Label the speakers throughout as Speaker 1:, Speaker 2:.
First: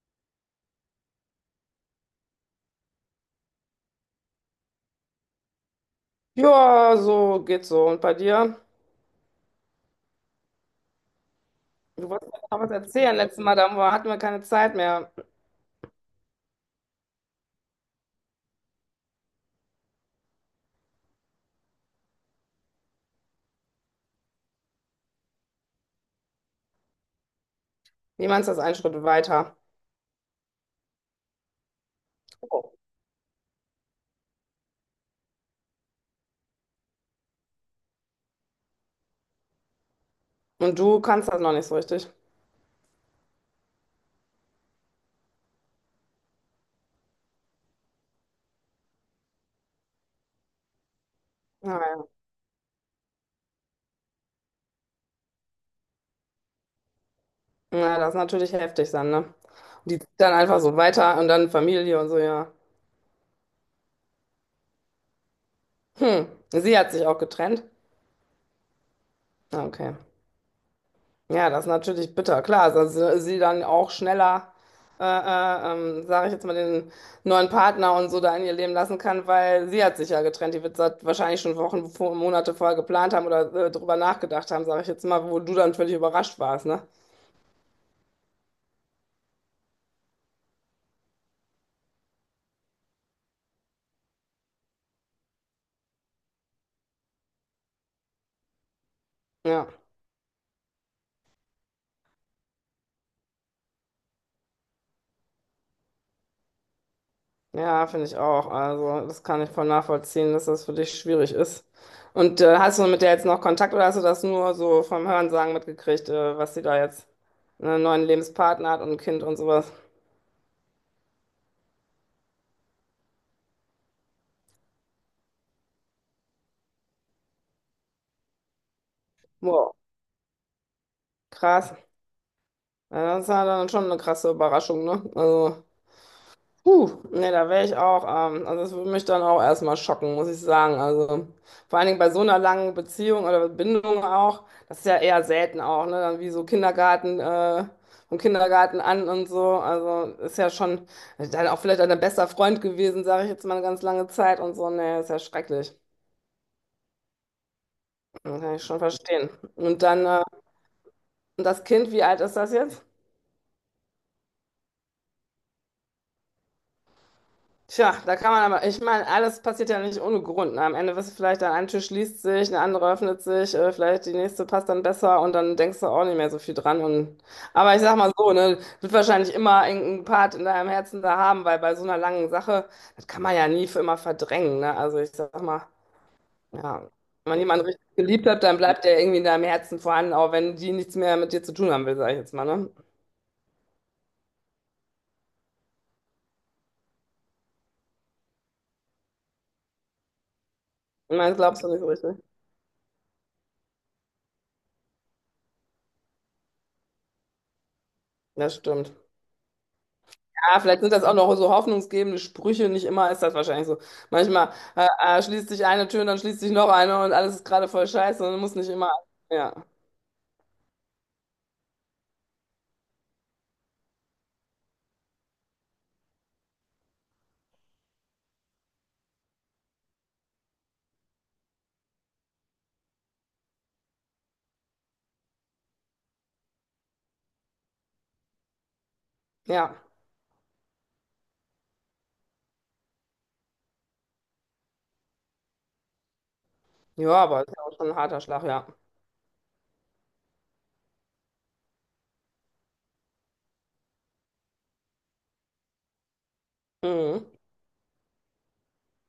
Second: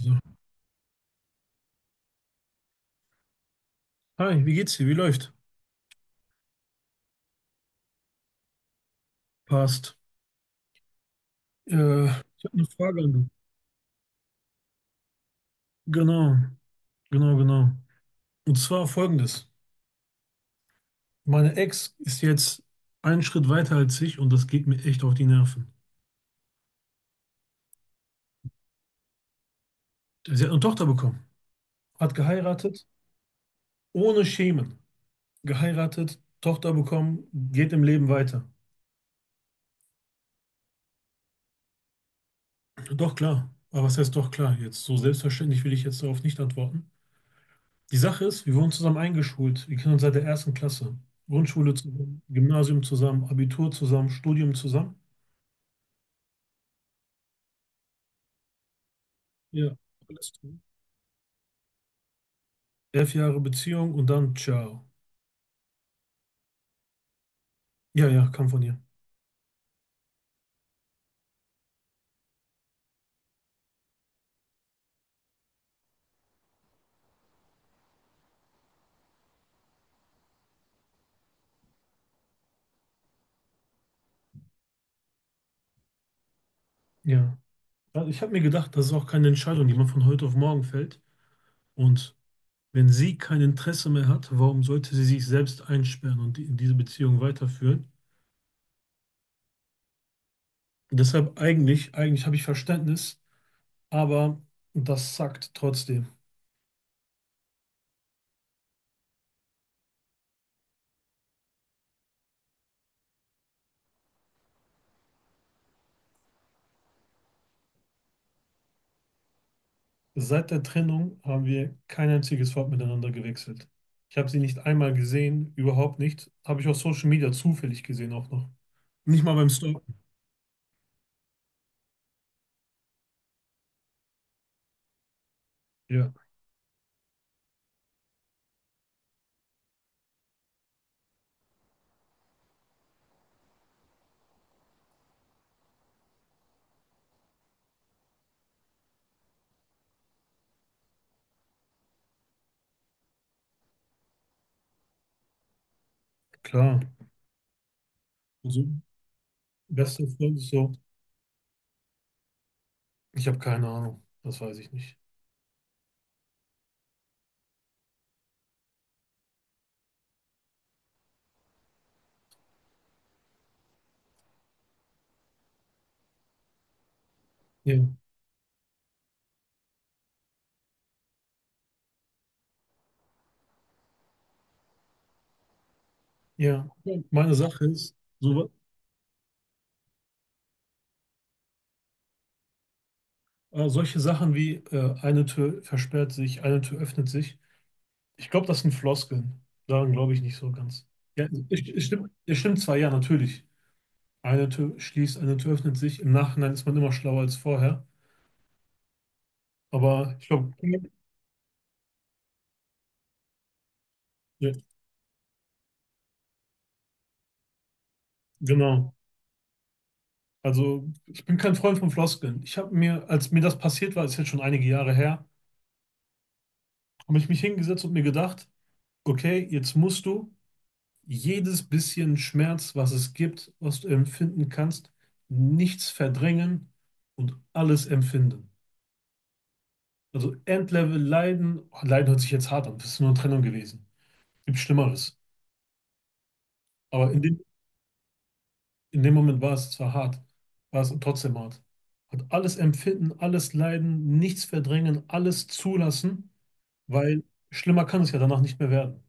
Speaker 1: So. Hi, wie geht's dir? Wie läuft?
Speaker 2: Ja, so geht so. Und bei dir?
Speaker 1: Passt.
Speaker 2: Du wolltest mir
Speaker 1: Ich habe
Speaker 2: noch
Speaker 1: eine
Speaker 2: was
Speaker 1: Frage an
Speaker 2: erzählen.
Speaker 1: dich.
Speaker 2: Letztes Mal, hatten wir keine Zeit mehr.
Speaker 1: Genau, genau, genau. Und zwar folgendes. Meine Ex ist jetzt einen Schritt weiter als ich und das geht mir echt auf die Nerven.
Speaker 2: Wie meinst du das einen Schritt weiter?
Speaker 1: Sie hat eine Tochter bekommen, hat
Speaker 2: Oh.
Speaker 1: geheiratet, ohne Schemen. Geheiratet, Tochter bekommen, geht im Leben weiter.
Speaker 2: Und du kannst das noch nicht so richtig.
Speaker 1: Doch klar. Aber was heißt doch klar jetzt? So selbstverständlich will ich jetzt darauf nicht antworten. Die Sache ist, wir wurden zusammen eingeschult. Wir kennen uns seit der ersten Klasse. Grundschule
Speaker 2: Naja,
Speaker 1: zusammen, Gymnasium zusammen, Abitur zusammen, Studium zusammen.
Speaker 2: ja, das ist natürlich heftig dann, ne?
Speaker 1: Ja.
Speaker 2: Und die zieht
Speaker 1: Alles
Speaker 2: dann
Speaker 1: klar.
Speaker 2: einfach so weiter und dann Familie und so, ja.
Speaker 1: 11 Jahre Beziehung und dann ciao.
Speaker 2: Hm, Sie hat sich auch getrennt.
Speaker 1: Ja, ja, kam von ihr.
Speaker 2: Ah, okay. Ja, das ist natürlich bitter. Klar, dass sie dann auch schneller, sage ich jetzt mal, den neuen Partner und so da in ihr Leben lassen kann, weil sie hat sich ja getrennt. Die wird seit wahrscheinlich schon Wochen, Monate vorher geplant haben oder drüber nachgedacht haben, sage ich jetzt mal, wo du dann völlig überrascht warst, ne?
Speaker 1: Ja. Also ich habe mir gedacht, das ist auch keine Entscheidung, die man von heute auf morgen fällt. Und wenn sie kein Interesse mehr hat, warum sollte sie sich selbst einsperren und diese Beziehung weiterführen?
Speaker 2: Ja,
Speaker 1: Deshalb eigentlich habe ich Verständnis, aber das sackt trotzdem.
Speaker 2: ja, finde ich auch. Also, das kann ich voll nachvollziehen, dass das für dich schwierig ist. Und hast du mit der jetzt noch Kontakt oder hast du das nur so vom Hörensagen mitgekriegt, was sie da jetzt einen neuen Lebenspartner hat und ein Kind und sowas?
Speaker 1: Seit der Trennung haben wir kein einziges Wort miteinander gewechselt. Ich habe sie nicht einmal gesehen, überhaupt nicht. Habe ich auf Social Media zufällig gesehen auch noch. Nicht mal beim
Speaker 2: Wow.
Speaker 1: Stalken.
Speaker 2: Krass. Ja, das ist ja dann schon eine krasse Überraschung, ne? Also,
Speaker 1: Ja,
Speaker 2: huh, nee, da wäre ich auch, also das würde mich dann auch erstmal schocken, muss ich sagen. Also, vor allen Dingen bei so einer langen Beziehung oder Bindung auch, das ist ja eher selten auch, ne? Dann wie so Kindergarten, vom Kindergarten an und so. Also, ist ja schon dann auch vielleicht ein bester Freund gewesen, sage ich jetzt mal eine ganz lange Zeit und so. Nee, ist ja schrecklich.
Speaker 1: klar.
Speaker 2: Kann ich
Speaker 1: Also,
Speaker 2: schon verstehen. Und dann,
Speaker 1: bester
Speaker 2: äh,
Speaker 1: Freund ist so,
Speaker 2: und das Kind, wie alt ist das jetzt?
Speaker 1: ich habe keine Ahnung, das weiß ich nicht.
Speaker 2: Tja, da kann man aber, ich meine, alles passiert ja nicht ohne Grund. Ne? Am Ende wirst du vielleicht, dann ein Tür schließt sich, eine andere öffnet sich, vielleicht die nächste passt dann besser und dann denkst du auch nicht mehr so viel dran. Und,
Speaker 1: Ja,
Speaker 2: aber ich sag mal so, ne, wird wahrscheinlich immer irgendeinen Part in deinem Herzen da haben, weil bei so einer langen Sache, das kann man ja nie für immer verdrängen. Ne? Also ich sag mal,
Speaker 1: ja.
Speaker 2: ja, wenn
Speaker 1: Meine
Speaker 2: man jemanden
Speaker 1: Sache ist,
Speaker 2: richtig geliebt hat,
Speaker 1: so,
Speaker 2: dann bleibt der irgendwie in deinem Herzen vorhanden, auch wenn die nichts mehr mit dir zu tun haben will, sag ich jetzt mal. Ne?
Speaker 1: solche Sachen wie eine Tür versperrt sich, eine Tür öffnet sich. Ich glaube, das sind Floskeln. Daran glaube ich nicht so ganz.
Speaker 2: Ich
Speaker 1: Ja,
Speaker 2: meine, das
Speaker 1: es,
Speaker 2: glaubst du nicht
Speaker 1: es
Speaker 2: so
Speaker 1: stimmt,
Speaker 2: richtig.
Speaker 1: es stimmt zwar, ja, natürlich. Eine Tür schließt, eine Tür öffnet sich. Im Nachhinein ist man immer schlauer als vorher.
Speaker 2: Das stimmt.
Speaker 1: Aber ich glaube,
Speaker 2: Ja, vielleicht sind das auch noch so hoffnungsgebende Sprüche. Nicht immer ist das wahrscheinlich so.
Speaker 1: ja,
Speaker 2: Manchmal schließt sich eine Tür und dann schließt sich noch eine und alles ist gerade voll scheiße und muss nicht immer.
Speaker 1: genau.
Speaker 2: Ja,
Speaker 1: Also ich bin kein Freund von Floskeln. Ich habe mir, als mir das passiert war, ist jetzt schon einige Jahre her, habe ich mich hingesetzt und mir gedacht, okay, jetzt musst du jedes bisschen Schmerz, was es gibt, was du empfinden kannst, nichts verdrängen und alles empfinden.
Speaker 2: ja,
Speaker 1: Also Endlevel Leiden, oh, Leiden hört sich jetzt hart an, das ist nur eine Trennung gewesen. Gibt Schlimmeres. Aber
Speaker 2: ja,
Speaker 1: in dem
Speaker 2: aber ist ja auch schon ein harter Schlag, ja.
Speaker 1: In dem Moment war es zwar hart, war es trotzdem hart. Hat alles empfinden, alles leiden, nichts verdrängen, alles zulassen, weil
Speaker 2: Mhm,
Speaker 1: schlimmer kann es ja danach nicht mehr werden.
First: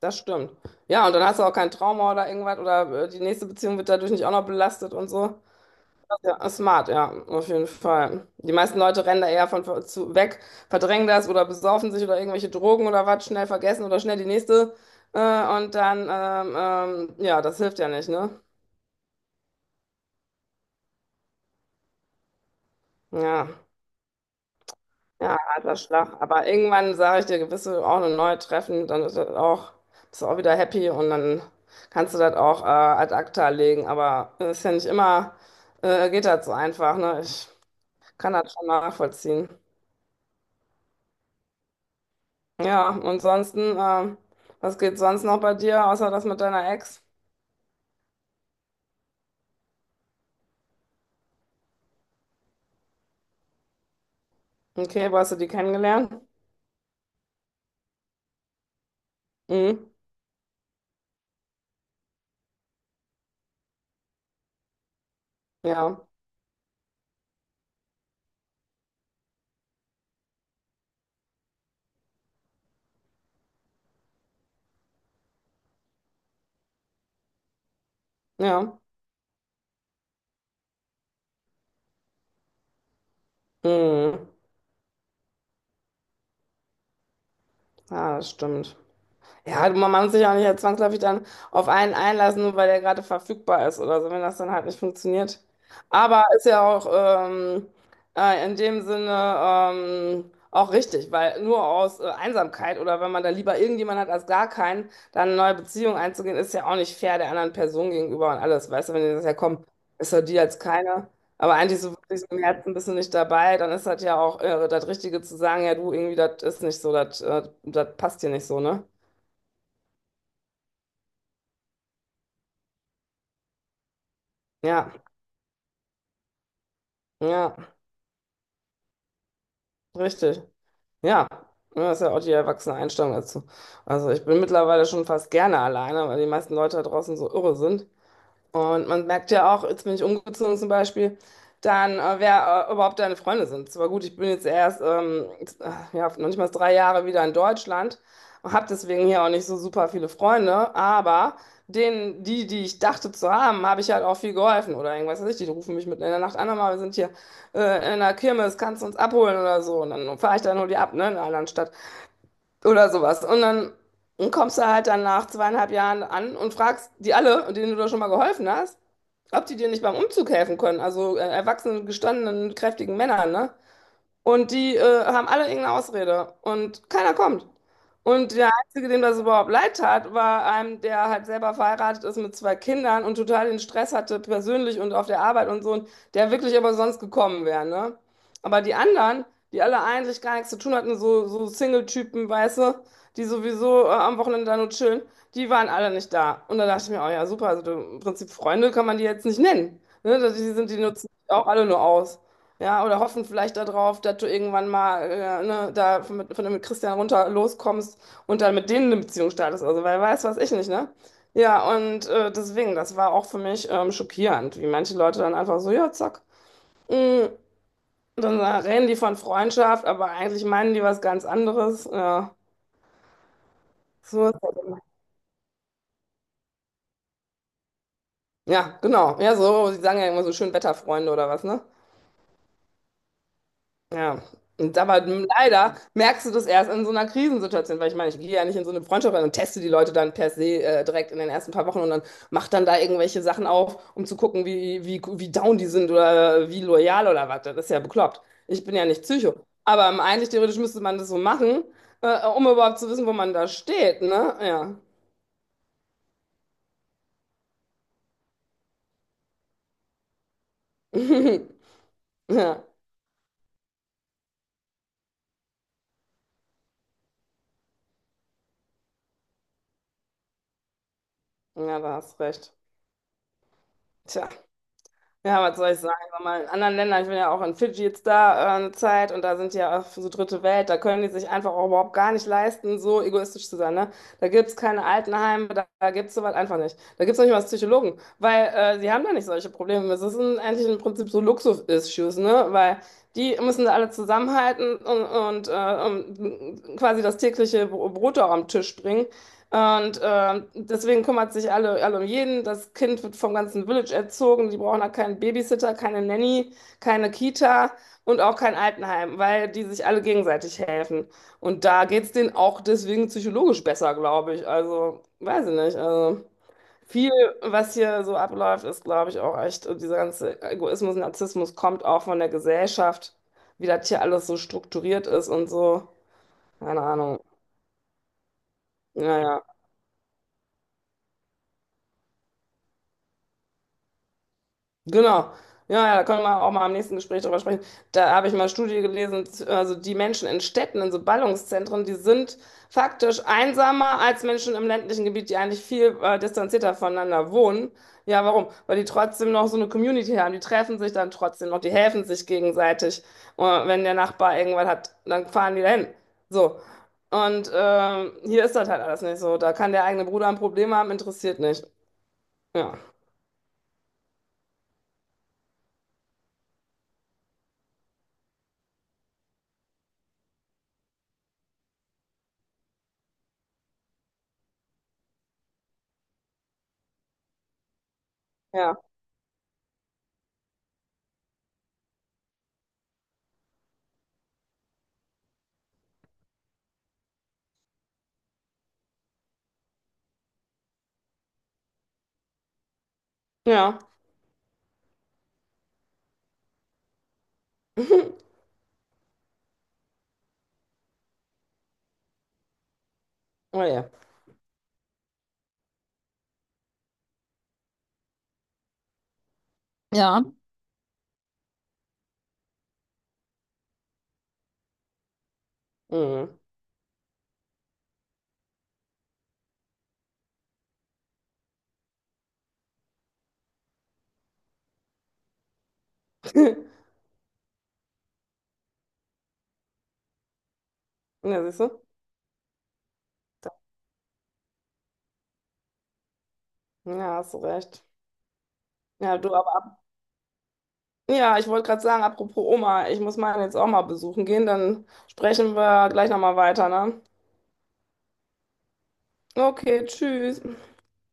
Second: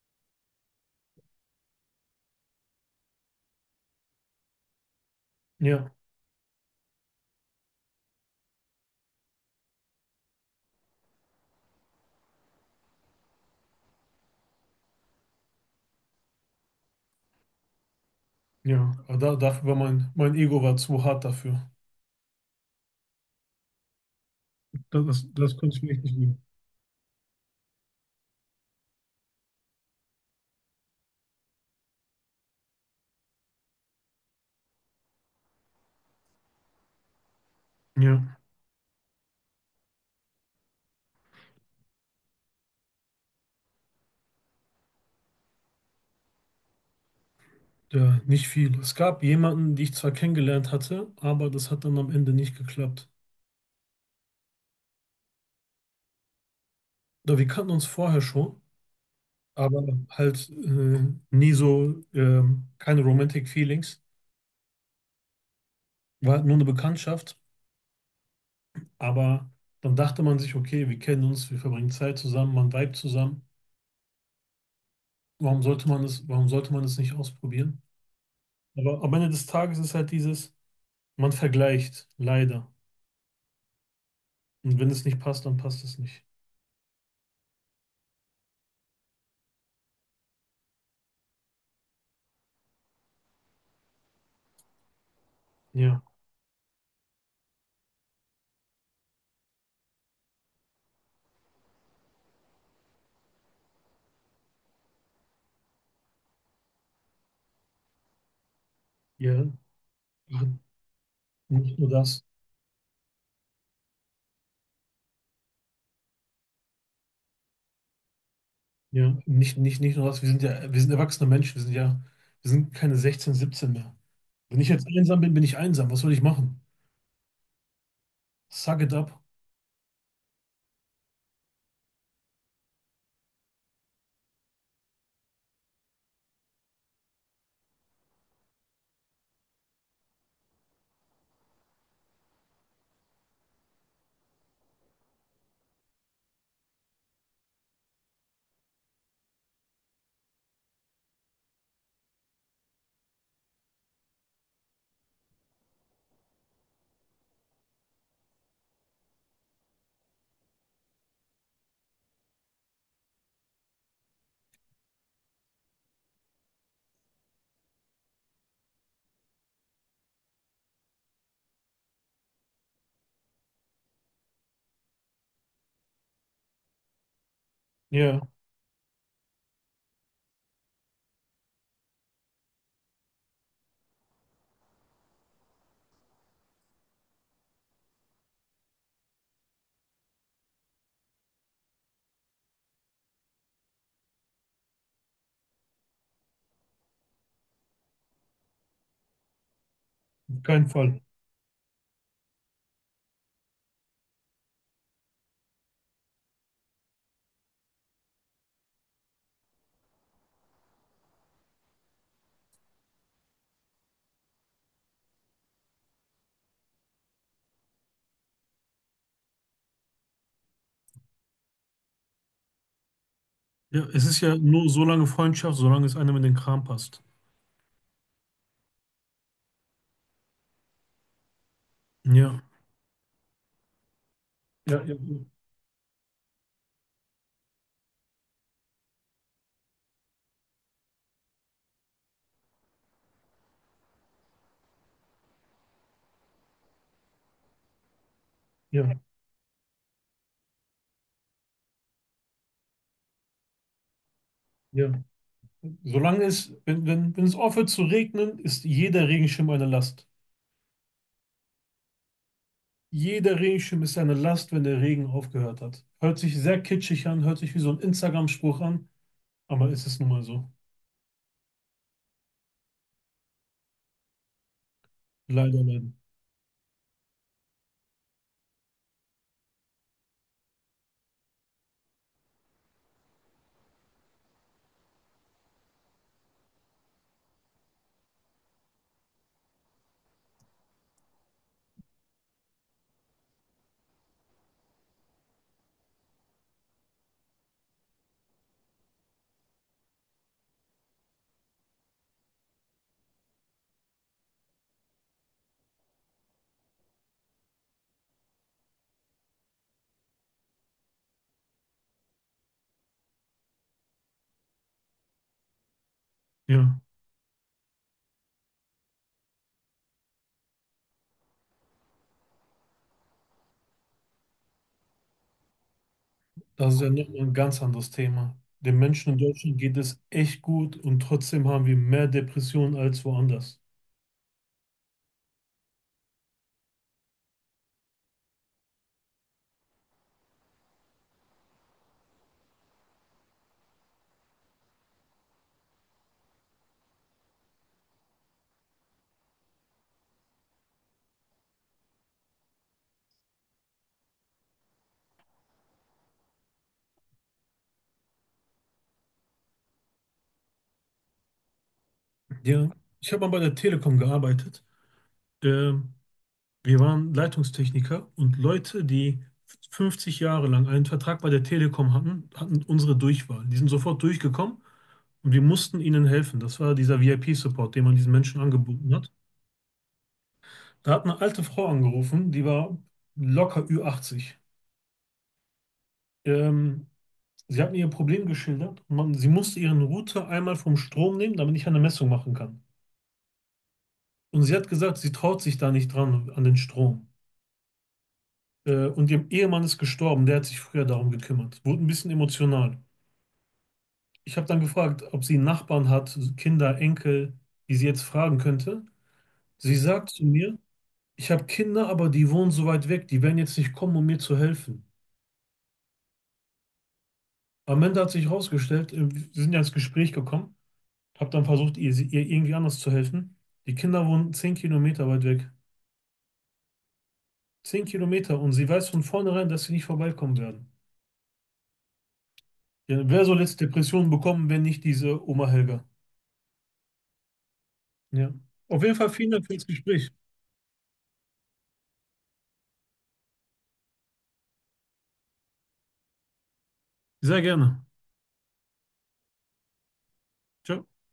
Speaker 2: das stimmt. Ja, und dann hast du auch kein Trauma oder irgendwas oder die nächste Beziehung wird dadurch nicht auch noch belastet und so.
Speaker 1: Ja,
Speaker 2: Ja, smart, ja, auf jeden Fall. Die meisten Leute rennen da eher von zu, weg, verdrängen das oder besaufen sich oder irgendwelche Drogen oder was, schnell vergessen oder schnell die nächste. Äh, und dann, ja, das hilft ja nicht, ne?
Speaker 1: ja. Aber dafür war mein Ego war zu hart dafür.
Speaker 2: Ja,
Speaker 1: Das, das,
Speaker 2: ja,
Speaker 1: das konnte
Speaker 2: alter
Speaker 1: ich mir echt nicht
Speaker 2: Schlag.
Speaker 1: lieben.
Speaker 2: Aber irgendwann sage ich dir, gewisse auch eine neue treffen, dann ist das auch, bist du auch wieder happy und dann kannst du das auch ad acta legen. Aber es ist ja nicht immer, geht das so einfach, ne? Ich kann
Speaker 1: Ja,
Speaker 2: das schon nachvollziehen. Ja, und sonst, was geht sonst noch bei dir, außer das mit deiner Ex?
Speaker 1: ja, nicht viel. Es gab jemanden, die ich zwar kennengelernt hatte, aber das hat dann am Ende nicht geklappt.
Speaker 2: Okay, wo hast du die kennengelernt?
Speaker 1: Oder wir kannten uns vorher schon, aber
Speaker 2: Mhm.
Speaker 1: halt nie so, keine Romantic Feelings.
Speaker 2: Ja,
Speaker 1: War halt nur eine Bekanntschaft. Aber dann dachte man sich, okay, wir kennen uns, wir verbringen Zeit zusammen, man vibet zusammen. Warum sollte man es nicht ausprobieren?
Speaker 2: ja.
Speaker 1: Aber am Ende des Tages ist halt dieses, man vergleicht, leider.
Speaker 2: Mhm.
Speaker 1: Und wenn es nicht passt, dann passt es nicht.
Speaker 2: Ja, das stimmt. Ja, man muss sich auch nicht zwangsläufig dann auf einen einlassen, nur weil der gerade verfügbar ist oder so, wenn das dann halt nicht funktioniert.
Speaker 1: Ja,
Speaker 2: Aber ist ja auch in dem Sinne auch richtig, weil nur aus Einsamkeit oder wenn man da lieber irgendjemanden hat als gar keinen, dann eine neue Beziehung einzugehen, ist ja auch nicht fair der anderen Person gegenüber und alles. Weißt du, wenn die das ja
Speaker 1: ja,
Speaker 2: komm, ist doch die
Speaker 1: ja,
Speaker 2: jetzt keine. Aber
Speaker 1: nicht
Speaker 2: eigentlich
Speaker 1: nur
Speaker 2: so wirklich
Speaker 1: das.
Speaker 2: so im Herzen bist du nicht dabei, dann ist das ja auch das Richtige zu sagen, ja du, irgendwie, das ist nicht so, das passt hier nicht so, ne?
Speaker 1: Ja, nicht nur das. Wir sind ja, wir sind erwachsene Menschen, wir sind ja, wir sind keine 16, 17 mehr. Wenn ich jetzt
Speaker 2: Ja,
Speaker 1: einsam bin, bin ich einsam. Was soll ich machen?
Speaker 2: ja,
Speaker 1: Suck it up.
Speaker 2: richtig. Ja, ja, das ist ja auch die erwachsene Einstellung dazu. Also ich bin mittlerweile schon fast gerne alleine, weil die meisten Leute da draußen so irre sind. Und man merkt ja auch, jetzt bin ich umgezogen zum Beispiel, dann, wer überhaupt deine Freunde sind. Zwar gut, ich bin jetzt erst, ja, noch nicht mal 3 Jahre wieder in Deutschland und habe deswegen hier auch nicht so super viele Freunde, aber denen, die ich dachte zu haben, habe ich halt auch viel geholfen oder irgendwas weiß ich. Die rufen mich mitten in der Nacht an, mal, wir sind hier in der Kirmes, kannst du uns abholen oder so. Und dann fahre ich dann nur die ab, ne, in einer anderen Stadt oder sowas. Und dann kommst du halt dann nach 2,5 Jahren an und fragst die alle, denen du da schon mal geholfen hast, ob die dir nicht beim Umzug helfen können. Also erwachsenen, gestandenen, kräftigen Männern, ne? Und die haben alle irgendeine Ausrede und keiner kommt.
Speaker 1: Ja,
Speaker 2: Und der Einzige, dem das überhaupt leid tat, war einem, der halt selber verheiratet ist mit zwei Kindern und total den Stress hatte, persönlich und auf der Arbeit und so, und der wirklich aber sonst gekommen wäre, ne? Aber die anderen, die alle eigentlich gar nichts zu tun hatten, so, so Single-Typen, weißt du, die sowieso am Wochenende da nur chillen, die waren alle nicht da. Und da dachte ich mir, oh ja, super, also du, im Prinzip Freunde kann man die jetzt nicht nennen. Ne?
Speaker 1: auf
Speaker 2: Die
Speaker 1: keinen
Speaker 2: sind, die
Speaker 1: Fall.
Speaker 2: nutzen auch alle nur aus. Ja, oder hoffen vielleicht darauf, dass du irgendwann mal ne, da von mit Christian runter loskommst und dann mit denen eine Beziehung startest. Also, weil weiß, was ich nicht, ne? Ja, und deswegen, das war auch für mich schockierend, wie manche Leute dann einfach so, ja, zack. Mm, Dann reden die von Freundschaft, aber eigentlich meinen die was ganz anderes. Ja,
Speaker 1: Ja, es ist
Speaker 2: so ist
Speaker 1: ja
Speaker 2: das
Speaker 1: nur
Speaker 2: immer.
Speaker 1: so lange Freundschaft, solange es einem in den Kram passt.
Speaker 2: Ja, genau. Ja, so, die sagen ja immer so schön Wetterfreunde oder was, ne?
Speaker 1: Ja.
Speaker 2: Ja. Und
Speaker 1: Ja, ja,
Speaker 2: aber leider merkst du das erst in so einer Krisensituation, weil ich meine, ich gehe ja nicht in so eine Freundschaft rein und teste die Leute dann per se direkt in den ersten paar Wochen und dann mach dann da irgendwelche Sachen auf, um zu gucken, wie down die sind oder wie loyal oder was. Das ist ja bekloppt. Ich bin ja
Speaker 1: ja,
Speaker 2: nicht Psycho. Aber eigentlich theoretisch müsste man das so machen, um überhaupt zu wissen, wo man da steht, ne? Ja.
Speaker 1: ja. Solange es, wenn, wenn, wenn es aufhört zu regnen, ist jeder Regenschirm eine Last.
Speaker 2: Ja,
Speaker 1: Jeder Regenschirm ist eine Last, wenn der Regen aufgehört hat. Hört sich sehr kitschig an, hört sich wie so ein Instagram-Spruch an, aber es ist nun mal so.
Speaker 2: ja, da hast recht. Tja. Ja, was
Speaker 1: Leider,
Speaker 2: soll ich
Speaker 1: leider.
Speaker 2: sagen? Sag mal, in anderen Ländern, ich bin ja auch in Fidschi jetzt da eine Zeit und da sind die ja auch so dritte Welt, da können die sich einfach auch überhaupt gar nicht leisten, so egoistisch zu sein. Ne? Da gibt es keine Altenheime, da gibt es sowas einfach nicht. Da gibt es nicht mal Psychologen, weil die haben da nicht solche Probleme. Das ist eigentlich im Prinzip so Luxus-Issues, ne? Weil die müssen da alle zusammenhalten um, quasi das tägliche Brot auch am Tisch bringen. Und deswegen kümmert sich alle um jeden. Das Kind wird vom ganzen Village erzogen. Die brauchen da keinen Babysitter, keine Nanny, keine Kita und auch kein Altenheim, weil die sich alle gegenseitig helfen. Und da geht's denen auch deswegen psychologisch besser, glaube ich. Also, weiß ich nicht. Also,
Speaker 1: Ja,
Speaker 2: viel, was hier so abläuft, ist, glaube ich, auch echt, dieser ganze Egoismus, Narzissmus kommt auch von der Gesellschaft, wie das hier alles so strukturiert ist und so.
Speaker 1: das ist
Speaker 2: Keine
Speaker 1: ja nochmal
Speaker 2: Ahnung.
Speaker 1: ein ganz anderes Thema. Den Menschen in
Speaker 2: Naja.
Speaker 1: Deutschland geht es echt gut und trotzdem haben wir mehr Depressionen als woanders.
Speaker 2: Genau. Ja, ja, da können wir auch mal am nächsten Gespräch drüber sprechen. Da habe ich mal eine Studie gelesen, also die Menschen in Städten, in so Ballungszentren, die sind faktisch einsamer als Menschen im ländlichen Gebiet, die eigentlich viel distanzierter voneinander wohnen. Ja, warum? Weil die trotzdem noch so eine Community haben. Die treffen sich dann trotzdem noch, die helfen sich gegenseitig. Und wenn der Nachbar irgendwas hat, dann fahren die dahin. So. Und hier ist das halt alles nicht so. Da kann der eigene Bruder ein Problem haben, interessiert nicht.
Speaker 1: Ja,
Speaker 2: Ja,
Speaker 1: ich habe mal bei der Telekom gearbeitet. Ähm, Wir waren Leitungstechniker und Leute, die 50 Jahre lang einen Vertrag bei der Telekom hatten, hatten unsere Durchwahl. Die sind sofort durchgekommen und wir mussten ihnen helfen. Das war dieser VIP-Support, den man diesen Menschen
Speaker 2: ja,
Speaker 1: angeboten hat. Da hat eine alte Frau angerufen, die war locker ü achtzig. Ähm, Sie hat mir ihr Problem geschildert. Man, sie musste ihren Router einmal vom Strom nehmen, damit ich eine Messung machen kann.
Speaker 2: ja.
Speaker 1: Und sie hat gesagt, sie traut sich da nicht dran, an den Strom. Und ihr Ehemann ist gestorben, der hat sich früher darum gekümmert. Wurde ein bisschen emotional.
Speaker 2: Oh je.
Speaker 1: Ich habe dann gefragt, ob sie einen Nachbarn hat, so Kinder, Enkel, die sie jetzt fragen könnte. Sie sagt
Speaker 2: Ja.
Speaker 1: zu mir, ich habe Kinder, aber die wohnen so weit weg, die werden jetzt nicht kommen, um mir zu helfen.
Speaker 2: Mhm.
Speaker 1: Am Ende hat sich herausgestellt, wir sind ja ins Gespräch gekommen, habe dann versucht, ihr irgendwie anders zu helfen. Die Kinder wohnen 10 Kilometer weit weg. 10 Kilometer und sie weiß von vornherein, dass sie nicht vorbeikommen werden.
Speaker 2: Ja, siehst du?
Speaker 1: Ja, wer soll jetzt Depressionen bekommen, wenn nicht diese Oma Helga?
Speaker 2: Ja, hast du recht.
Speaker 1: Ja. Auf jeden Fall
Speaker 2: Ja,
Speaker 1: vielen
Speaker 2: du
Speaker 1: Dank für
Speaker 2: aber.
Speaker 1: das Gespräch.
Speaker 2: Ja, ich wollte gerade sagen, apropos Oma, ich muss meine jetzt auch mal besuchen gehen, dann sprechen wir gleich nochmal weiter, ne?
Speaker 1: Sehr gerne.
Speaker 2: Okay, tschüss.
Speaker 1: Ciao.